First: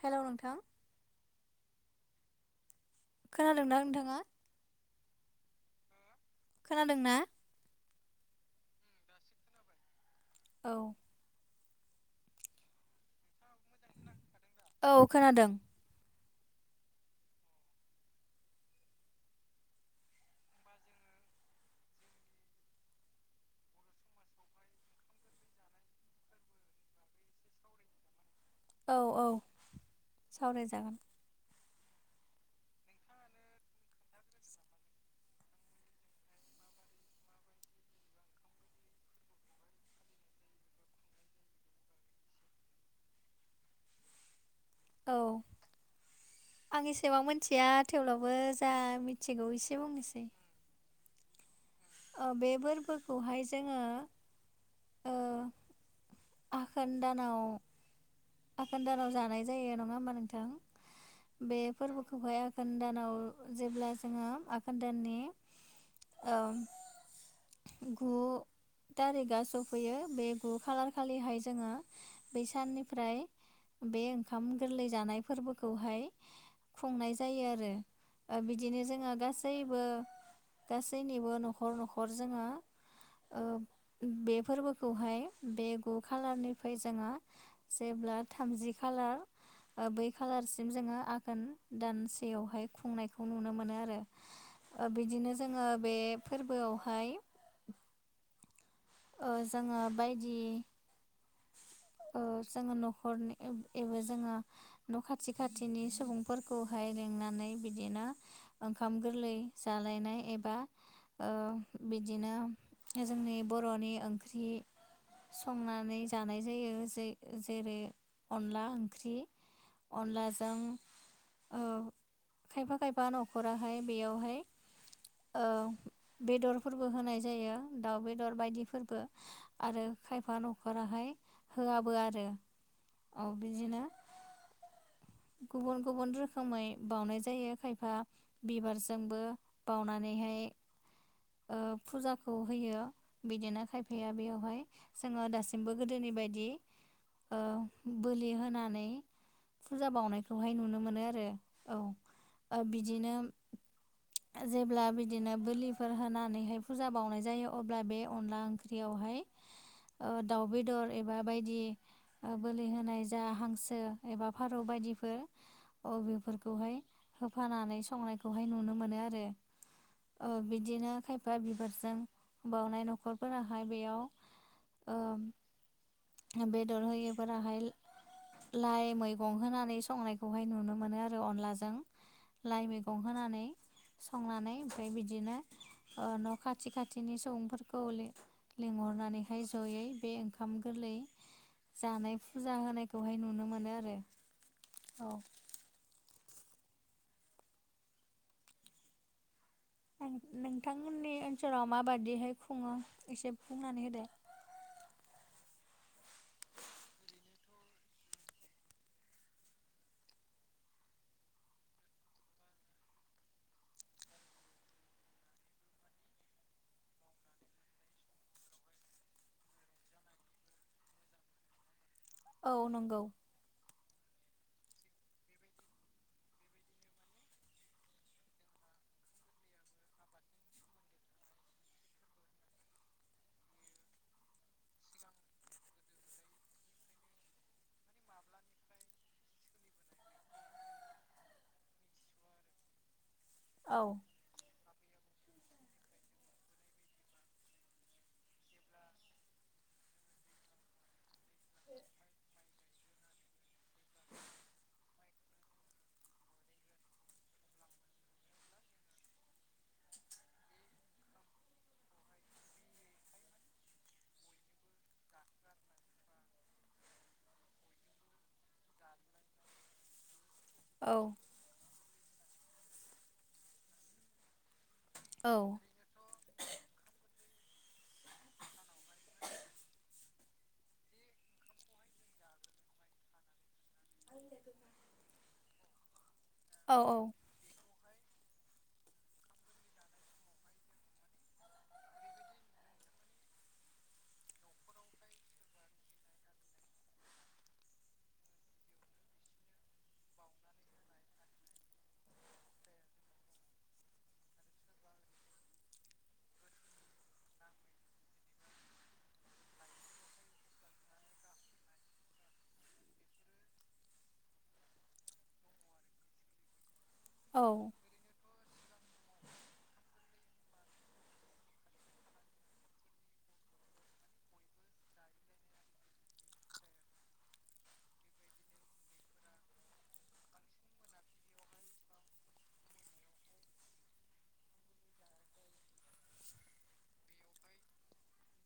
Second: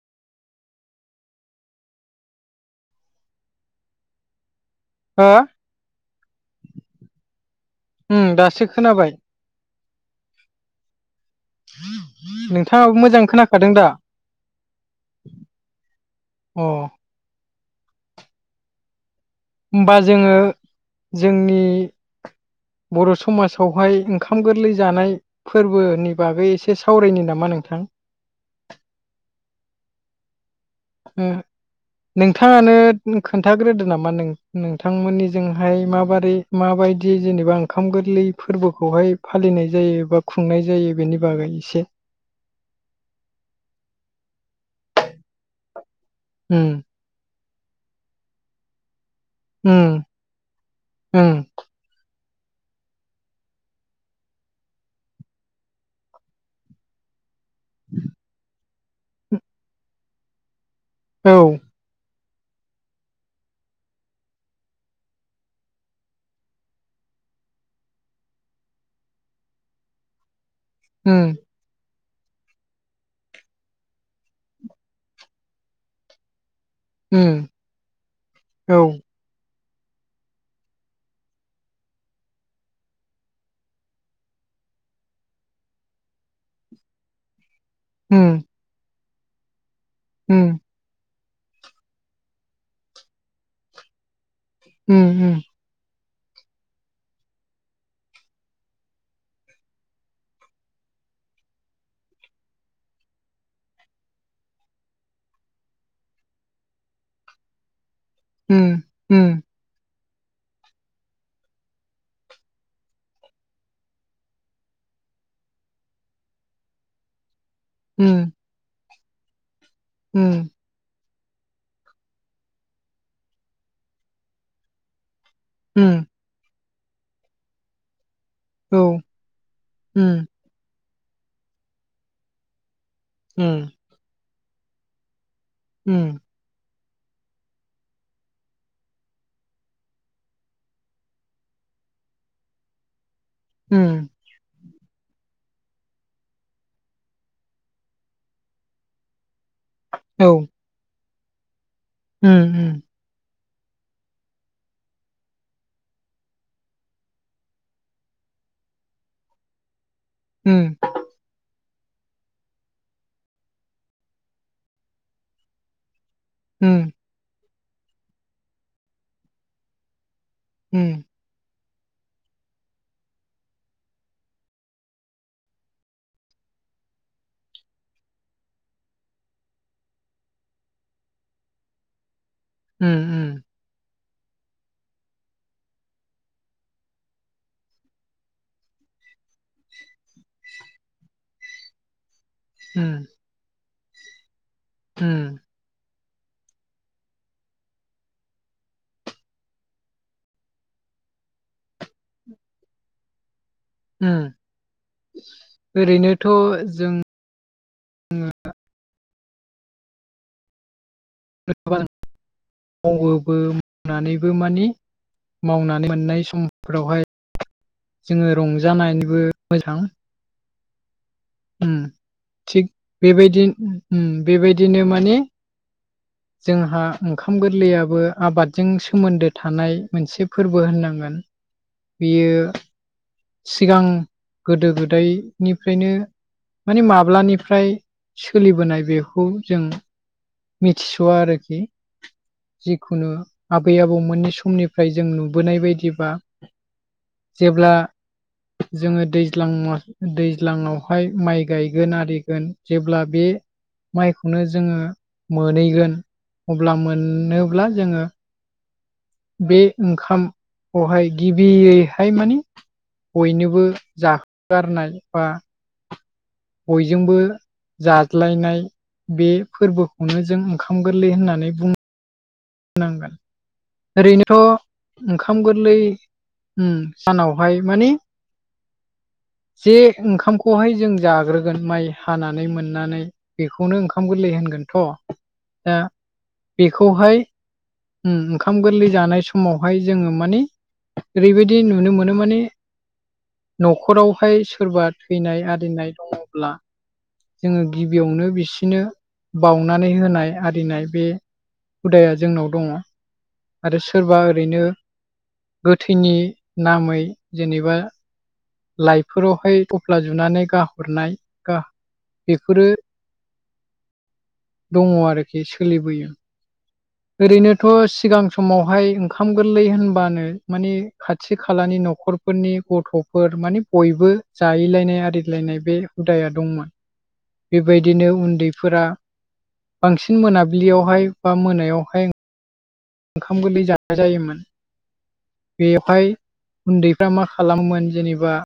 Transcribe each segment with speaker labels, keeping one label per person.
Speaker 1: Hello नोंथां खोनादों ना नोंथांआ
Speaker 2: हो
Speaker 1: खोनादों ना
Speaker 2: उम दासो खोनाबाय
Speaker 1: औ
Speaker 2: नोंथांआबो मोजां खोनाखादों दा
Speaker 1: औ खोनादों।
Speaker 2: औ होमबा जोङो जोंनि बर' समाजावहाय ओंखाम गोरलै जानाय फोरबोनि बागै एसे सावरायनो नामा नोंथां
Speaker 1: औ औ सावराय जागोन
Speaker 2: ओ नोंथांआनो खोन्थाग्रोदो नामा नों नोंथांमोनिजोंहाय माबोरै माबायदि जेनोबा ओंखाम गोरलै फोरबोखौहाय फालिनाय जायो बा खुंनाय जायो बेनि बागै एसे
Speaker 1: औ
Speaker 2: उम
Speaker 1: आं एसेबां मिथिआ थेवब्लाबो जा मिथि मिथिगौ
Speaker 2: उम
Speaker 1: एसे बुंसै
Speaker 2: उम
Speaker 1: ओ‌‌ बे फोरबोखौहाय जोङो ओ आघोन दानाव आघोन दानाव जानाय जायो नङा होमबा नोंथां
Speaker 2: औ
Speaker 1: बे फोरबोखौहाय आघोन दानाव जेब्ला जोङो आघोन दाननि औ गु थारिकआ सफैयो बे गु खालार खा
Speaker 2: उम
Speaker 1: खालिहाय जोङो बै साननिफ्राय बे ओंखाम गोरलै जानाय फोरबोखौहाय खुंनाय जायो
Speaker 2: उम
Speaker 1: आरो ओ
Speaker 2: औ
Speaker 1: बिदिनो जोङो गासैबो गासैबो गासैनिबो न'खर न'खर जोङो ओ बे फोरबोखौहाय बे गु खालारनिफ्राय जोङो जेब्ला
Speaker 2: उम
Speaker 1: थामजि खाालार ओ बै
Speaker 2: उम
Speaker 1: खाालारसिम जोङो आघोन दानसेआवहाय खुंनायखौ नुनो मोनो आरो ओ
Speaker 2: उम
Speaker 1: बिदिनो जोङो बे फोरबोआवहाय ओ जोङो बायदि ओ जोङो न'खरनि एबो जोङो न' खाथि खाथिनि सुबुंफोरखौहाय लिंनानै बिदिनो
Speaker 2: उम
Speaker 1: ओंखाम गोरलै
Speaker 2: उम
Speaker 1: जालायनाय एबा ओ बिदिनो जोंनि बर'नि ओंख्रि संनानै जानाय जायो जे जेरै
Speaker 2: ओह
Speaker 1: अनला ओंख्रि अनलाजों औ खायफा खायफा न'खराहाय बेयावहाय औ
Speaker 2: उम
Speaker 1: बेदरफोरबो होनाय जायो दाउ बेदर
Speaker 2: औ
Speaker 1: बायदिफोरबो आरो
Speaker 2: उम
Speaker 1: खायफा न'खराहा बेहाय होआबो आरो औ
Speaker 2: उम
Speaker 1: बिदिनो गुबुन गुबुन
Speaker 2: उम
Speaker 1: रो खोमै बावउनाय जायो खायफा बिबारजोंबो बावनानैहाय ओ फुजाखौ होयो बिदिनो
Speaker 2: उम
Speaker 1: खायफाया बेयावहाय जोङो दासिम बो गोदोनि बायदि ओ बोलि होनानै फुजा
Speaker 2: औ
Speaker 1: बावनायखौहाय नुनो मोनो आरो औ
Speaker 2: उम
Speaker 1: ओ बिदिनो जेब्ला बिदिनो बोलिफोर होनानैहाय फुजा बावनाय जायो अब्ला बे अनला ओंख्रियावहाय ओ दाउ
Speaker 2: उम
Speaker 1: बेदर एबा बायदि ओ बोलि होनाय जा हांसो एबा फारौ बायदिफोर अ बेफोर
Speaker 2: उम
Speaker 1: खौहाय होफानानै संनायखौहाय नुनो मोनो आरो ओ बिदिनो
Speaker 2: उम
Speaker 1: खायफा बिबा बिबारजों बावनाय न'खरफोराहाय बेयाव ओ बेदर होयो फोरा हाय लाइ मैगं होनानै संनायखौहाय नुनो मोनो आरो अनलाजों लाइ मैगं
Speaker 2: उम
Speaker 1: होनानै संनानै ओमफ्राय बिदिनो ओ न' खाथि खाथिनि सुबुंफोरखौ लिं लिंहरनानैहाय जयै बेओंखा ओंखाम गोरलै जानाय फुजा
Speaker 2: उम
Speaker 1: होनायखौहाय नुनो मोनो आरो औ
Speaker 2: उम
Speaker 1: आं नोंथांमोननि ओनसोलाव माबादिहाय खुङो एसे बुंनानै होदो
Speaker 2: उम ओरैनोथ' जों [unintelligible] मावोबो मावनानैबो मानि मावनानै मोननाय समफोरावहाय जोङो रंजानानैबो मोजां उम
Speaker 1: औ
Speaker 2: थिग
Speaker 1: नंगौ
Speaker 2: बेबायदि उम बेबायदिनो माने जोंहा ओंखाम गोरलैयाबो आबादजों सोमोन्दो थानाय मोनसे फोरबो होननांगोन। बियो सिगां गोदो गोदायनि फ्रायनो माने माब्लानिफ्राय सोलिबोनाय बेखौ जों मिथिस'आ आरोखि जिखुनु आबै
Speaker 1: औ
Speaker 2: आबौ मोनै समनि फ्राय जों नुबोनाय बायदिबा जेब्ला जोङो दैज्लां दैज्लाङावहाय माइ गायगोन आरिगोन जेब्ला बे माइखौनो जोङो मोनहैगोन अब्ला मोनोब्ला जोङो बे ओंखामखौहाय गिबियैहाय मानिे बयनोबो जाहोगारनाय बा बयजोंबो जाज्लायनाय बे फोरबोखौनो जों खाम
Speaker 1: औ
Speaker 2: गोरलै होननानै बुङो। होनांगोन ओरैनोथ'
Speaker 1: औ
Speaker 2: ओंखाम गोरलै उम सानावहाय माने
Speaker 1: [unintelligible]
Speaker 2: जे ओंखामखौहाय जों जाग्रोगोन माइ हानानै मोननानै बेखौनो ओंखाम गोरलै होनगोनथ' दा
Speaker 1: औ
Speaker 2: बेखौहाय उम ओंखाम गोरलै जानाय समावहाय जोङो माने ओरैबायदि नुनो मोनो माने न'खरावहाय सोरबा थैनाय आरिनाय दङब्ला जोङो गिबियावनो बिसोरनो बावउनानै होनाय आरिनाय बे हुदाया जोंनाव दङ। आरो सोरबा ओरैनो गोथैनि नामै जेनेबा लाइफोरावहाय थफ्ला जुनानै गाहरनाय गाह बेफोरो दङ आरोखि सोलिबोयो ओरैनोथ' सिगां समावहाय ओंखाम गोरलै होनबानो मानिे खाथि खालानि न'खरफोरनि गथ'फोर मानि बयबो जाहैलायनाय आरिलायनाय बे हुदाया दंमोन। बेबायदिनो उन्दैफोरा बांसिन मोनाबिलियावहाय बा मोनायाव फाय ओंखाम गोरलै जानाय जायोमोन। बेवहाय उन्दैफ्रा मा खालामोन जेनेबा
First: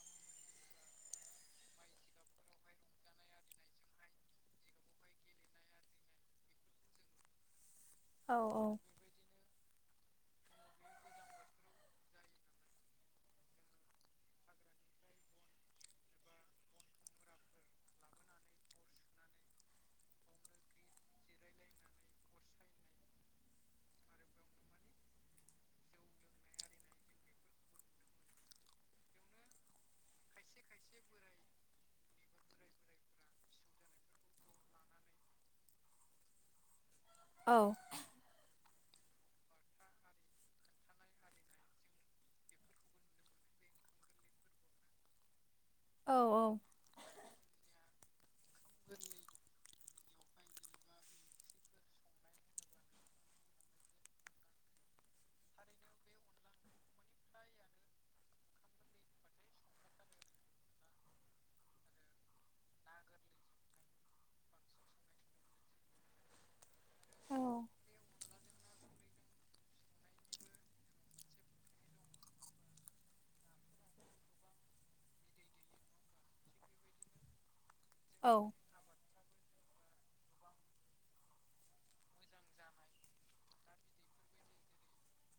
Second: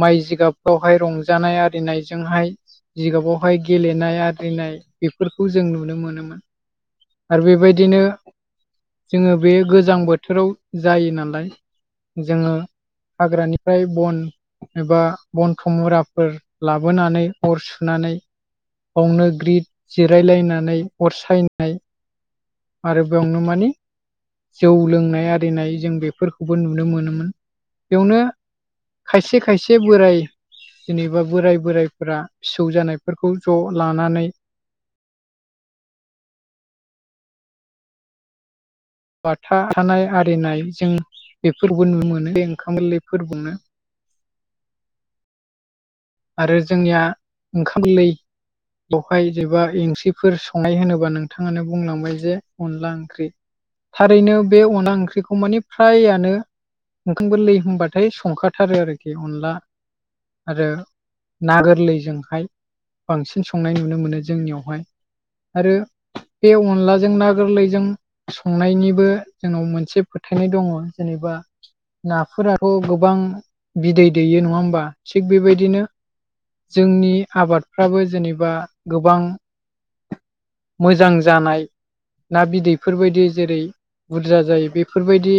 Speaker 2: माइ जिगाबफ्रावहाय रंजानाय आरिनायजोंहाय जिगाबावहाय गेलेनाय आरिनाय बेफोरखौ जों नुनो मोनोमोन। आरो बेबायदिनो
Speaker 1: औ औ
Speaker 2: जोङो बे गोजां बोथोराव जायो नालाय जोङो हाग्रानिफ्राय बन एबा बन्थ मुराफोर लाबोनानै अर सुनानै बावनो ग्रिद जिरायलायनानै अर सायनाय आरो बेयावनो माने जौ लोंनाय आरिनाय जों बेफोरखौबो नुनो मोनोमोन बेयावनो खायसे खायसे बोराइ जेनेबा बोराय बोराइफोरा फिसौ जानायफोरखौ ज' लानानै
Speaker 1: औ
Speaker 2: बाथा हानाय आरिनाय जों बेफोरबो नुनो मोनो बे ओंखाम गोरलै फोरनो
Speaker 1: औ
Speaker 2: आरो जोंनिया ओंखामोरलै बेयावहाय जबा ओंख्रिफोर संनाय होनोबा नोंथाङानो बुंलांबाय जे अनला ओंख्रि। थारैनो बे अन ओंख्रिखौ माने फ्रायानो ओंखामफोरोर लै होनबाथाय संखाथारो आरोखि अनला आरो ना गोरलैजोंहाय बांसिन संनाय नुनो मोनो जोंनियावहाय। आरो बे अनलाजों ना गोरलैजों संनायनिबो जोंनाव मोनसे फोथायनाय दङ जेनेबा नाफोराथ' गोबां बिदै दैयो नङा होमबा थिग बेबायदिनो जोंनि आबादफ्राबो जेनेबा गोबां मोजां जानाय ना बिदैफोरबायदि जेरै बुरजा जायो बेफोरबायदि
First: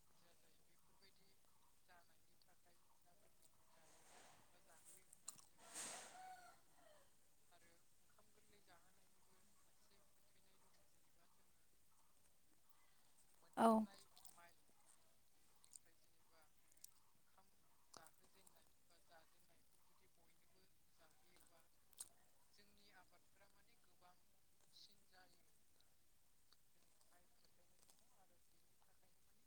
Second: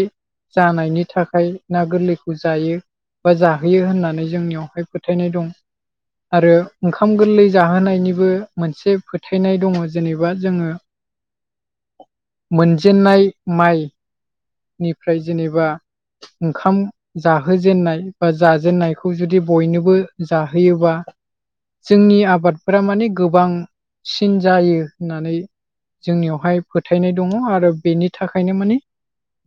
Speaker 2: जानायनि थाखाय ना गोरलैखौ जायो। बा जाहोयो होननानै जोंनियावहाय फोथायनाय दं। आरो ओंखाम गोरलै जाहोनायनिबो मोनसे फोथायनाय दङ जेनेबा जोङो
Speaker 1: [inaudible]
Speaker 2: मोनजेनाय माइ निफ्राय जेनेबा ओंखाम जाहोजेननाय बा जाजेननायखौ जुदि बयनोबो जाहोयोबा जोंनि आबादफोरा माने गोबांसिन जायो होननानै जोंनियावहाय फोथायनाय दङ आरो बेनि थाखायनो माने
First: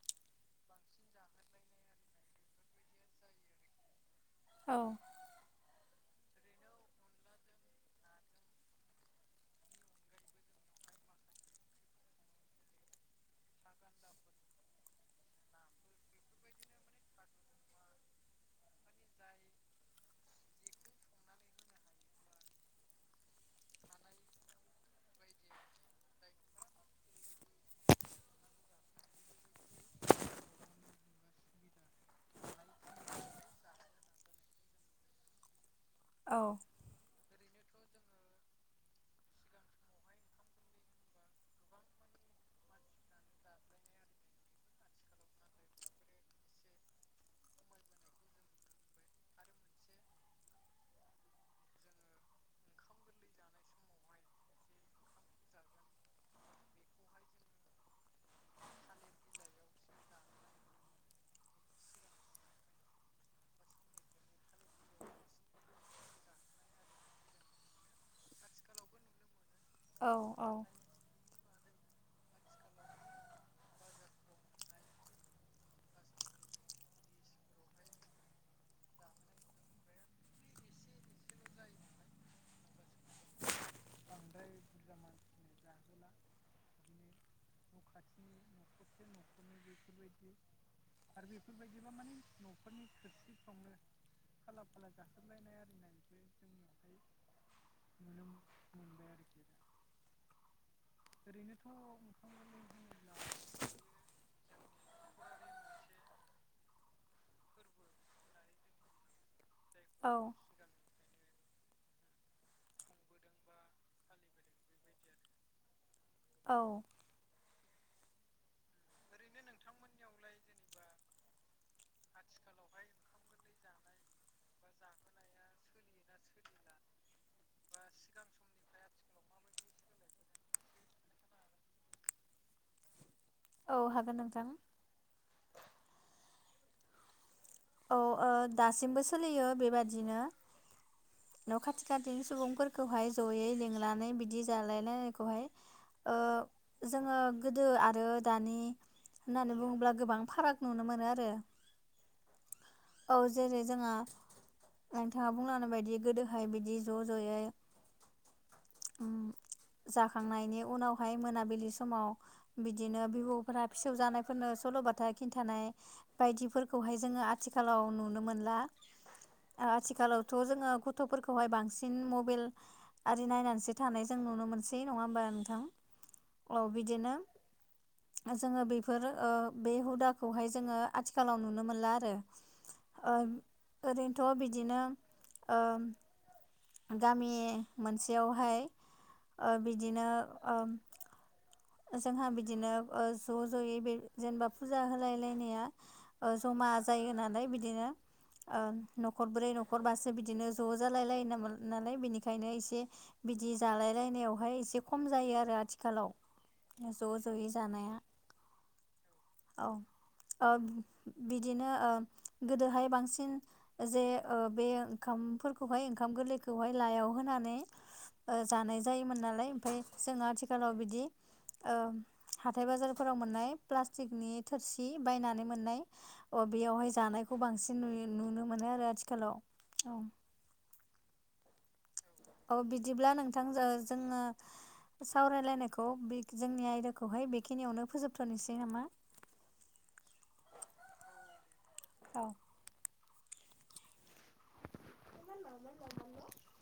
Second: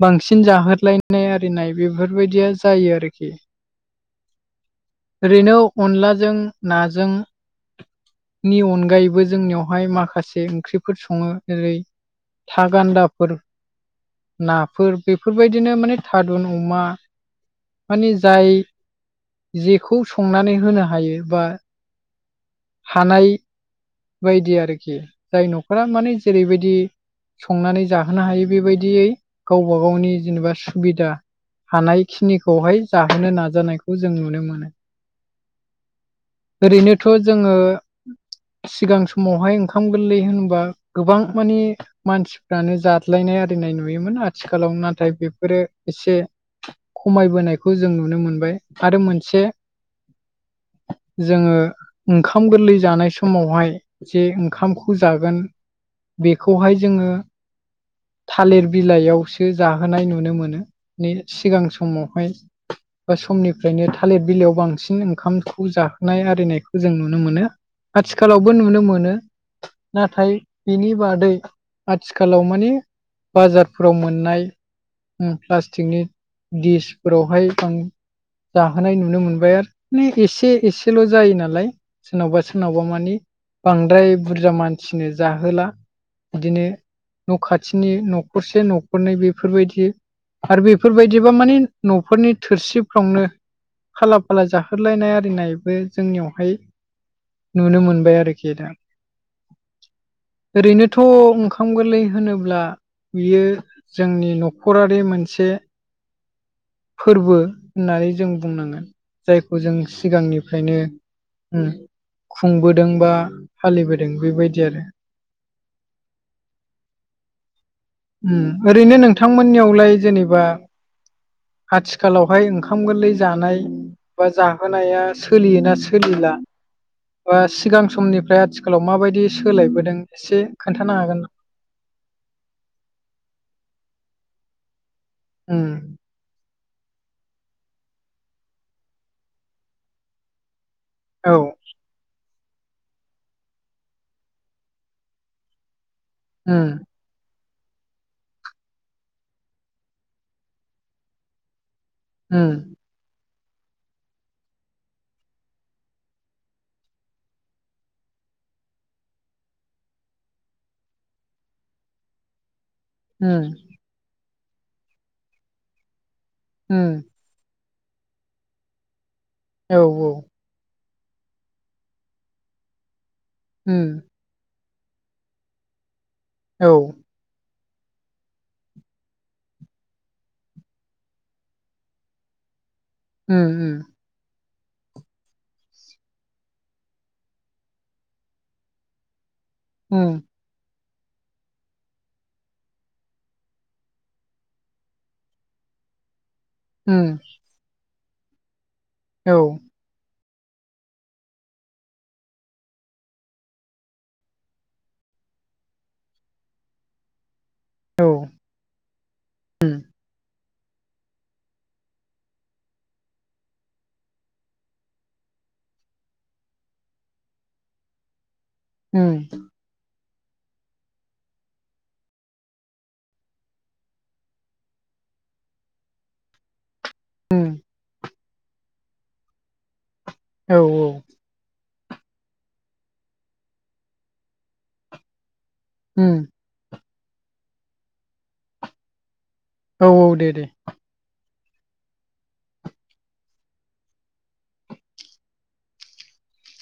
Speaker 2: बांसिन जाहोलोलायनाय आरिनाय बेफोरबायदिया जायो आरोखि।
Speaker 1: औ
Speaker 2: ओरैनो अनलाजों नाजों नि अनगायैबो जोंनियावहाय माखासे ओंख्रिफोर सङो ओेरै थ गान्दाफोर नाफोर बेफोरबायदिनो माने थादुन अमा माने जाय जेखौ संनानै होनो हायो बा हानाय बायदि आरोखि जाय न'खरा माने जेरैबायदि संनानै जाहोनो हायो बेबायदियै गावबा गावनि जेनेबा सुबिदा हानायखिनिखौहाय जाहोनो नाजानायखौ जों नुनो मोनो।
Speaker 1: औ
Speaker 2: ओरैनोथ' जोङो। सिगां समावहाय ओंखाम गोरलै होनोबा गोबां माने। मानसिफ्रानो जाद्लायनाय आरिनाय नुयोमोन आथिखालाव नाथाय बेफोरो एसे। खमायबोनायखौ जों नुनो मोनबाय आरो मोनसे जोङो। ओंखाम गोरलै जानाय समावहाय जे ओंखामखौ जागोन। बेखौहाय जोङो थालिर बिलाइयावसो जाहोनाय नुनो मोनो सिगां समावहाय। बा समनिफ्रायनो थालिर बिलाइयाव बांसिन ओंखामखौ जाहोनाय आरिनायखौ। जों नुनो मोनो। आथिखालावबो नुनो मोनो नाथाय
Speaker 1: औ
Speaker 2: बिनि बादै आथिखालाव माने बाजारफोराव मोननाय। प्लास्टिकनि दिसफोरावहाय आं जाहोनाय नुनो मोनबाय आरो माने एसे एसेल' जायो नालाय। सोरनावबा सोरनावबा मानि बांद्राय बुरजा मानसिनो जाहोला बिदिनो न' खाथिनि न'खरसे न'खरनै बेफोरबायदि। आरो बेफोरबायदिबा माने न'फोरनि थोरसिफ्रावनो फाला फाला जाहोलायनाय आरिनायबो जोंनियावहाय नुनो मोनबाय आरोखि दा ओरैनोथ' ओंखाम गोरलै होनोब्ला। बियो जोंनि न'खरारि मोनसे। फोरबो होननानै जों बुंनांगोन जायखौ जों
Speaker 1: औ
Speaker 2: सिगांनिफ्रायनो। खुंबोदों बा फालिबोदों बेबायदि आरो।
Speaker 1: औ।
Speaker 2: ओरैनो नोंथांमोननियावलाय जेनेबा। आथिखालावहाय ओंखाम गोरलै जानाय। बा जाहोनाया सोलियोना सोलिला बा सिगां समनिफ्राय आथि आथिखालाव माबायदि सोलायबोदों एसे खोन्थानो हागोन नामा
Speaker 1: औ हागोन नोंथां।
Speaker 2: उम।
Speaker 1: औ दासिमबो सोलियो बेबादिनो
Speaker 2: औ
Speaker 1: न' खाथि खाथिनि सुबुंफोरखौहाय जयै लिंनानै बिदि जालायलायनायखौहाय। ओ
Speaker 2: उम
Speaker 1: जोङो गोदो आरो दानि होननानै बुङोब्ला गोबां फाराग नुनो मोनो आरो
Speaker 2: उम।
Speaker 1: औ जेरै जोंहा। नोंथाङा बुंलानाय बायदि गोदोहाय बिदि ज' ज'यै जाखांनायनि उनावहाय मोनाबिलि समाव। बिदिनो
Speaker 2: उम
Speaker 1: बिबौफोरा फिसौ जानायफोरनो सल'बाथा खिन्थानाय बायदिफोरखौहाय
Speaker 2: उम
Speaker 1: जोङो। आथिखालाव नुनो मोनला
Speaker 2: औ
Speaker 1: आथिखालाव'थ थ' जोङो गथ'फोरखौहाय बांसिन मबाइल आरि नायनानैसो
Speaker 2: उम
Speaker 1: थानाय जों नुनो मोनसै। नङा होमबा नोंथां औ बिदिनो जोङो बेफोर बे हुदाखौहाय जोङो आथिखालाव नुनो मोनला आरो
Speaker 2: उम
Speaker 1: ओरैनोथ' बिदिनो। गामि मोनसेयावहाय बिदिनो
Speaker 2: उम
Speaker 1: जोंहा बिदिनो ज' ज'यै बे जेनेबा फुजा होलायलायनाया जमा
Speaker 2: उम
Speaker 1: जायो होननानै बिदिनो
Speaker 2: औ
Speaker 1: न'खरब्रै न'खरबा। न'खरबासो बिदिनो ज' जालायलाय नालाय बिनिखायनो एसे। बिदि जालायलायनायावहाय एसे खम जायो आरो आथिखालाव। ज' ज'यै जानाया
Speaker 2: औ
Speaker 1: औ।
Speaker 2: उम
Speaker 1: बिदिनो गोदोहाय बांसिन जे बे ओंखामफोरखौहाय ओंखाम गोरलैखौहाय लायाव होनानै ओ जानाय
Speaker 2: उम
Speaker 1: जायोमोन नालाय ओमफ्राय जों आथिखालाव बिदि ओ हाथाय बाजारफोराव मोननाय प्लास्टिकनि थोरसि बायनानै मोननाय अ बेयावहाय जानायखौ
Speaker 2: उम
Speaker 1: बांसिन नु नुनो मोनो आरो आथिखालाव औ
Speaker 2: औ औ
Speaker 1: औ बिदिब्ला नोंथांजों जोङो सावरायलायनायखौ
Speaker 2: उम
Speaker 1: जोंनि आयदाखौहाय बेखिनियावनो फोजोबथ'नोसै नामा?
Speaker 2: औ औ दे दे
Speaker 1: औ [unintelligible]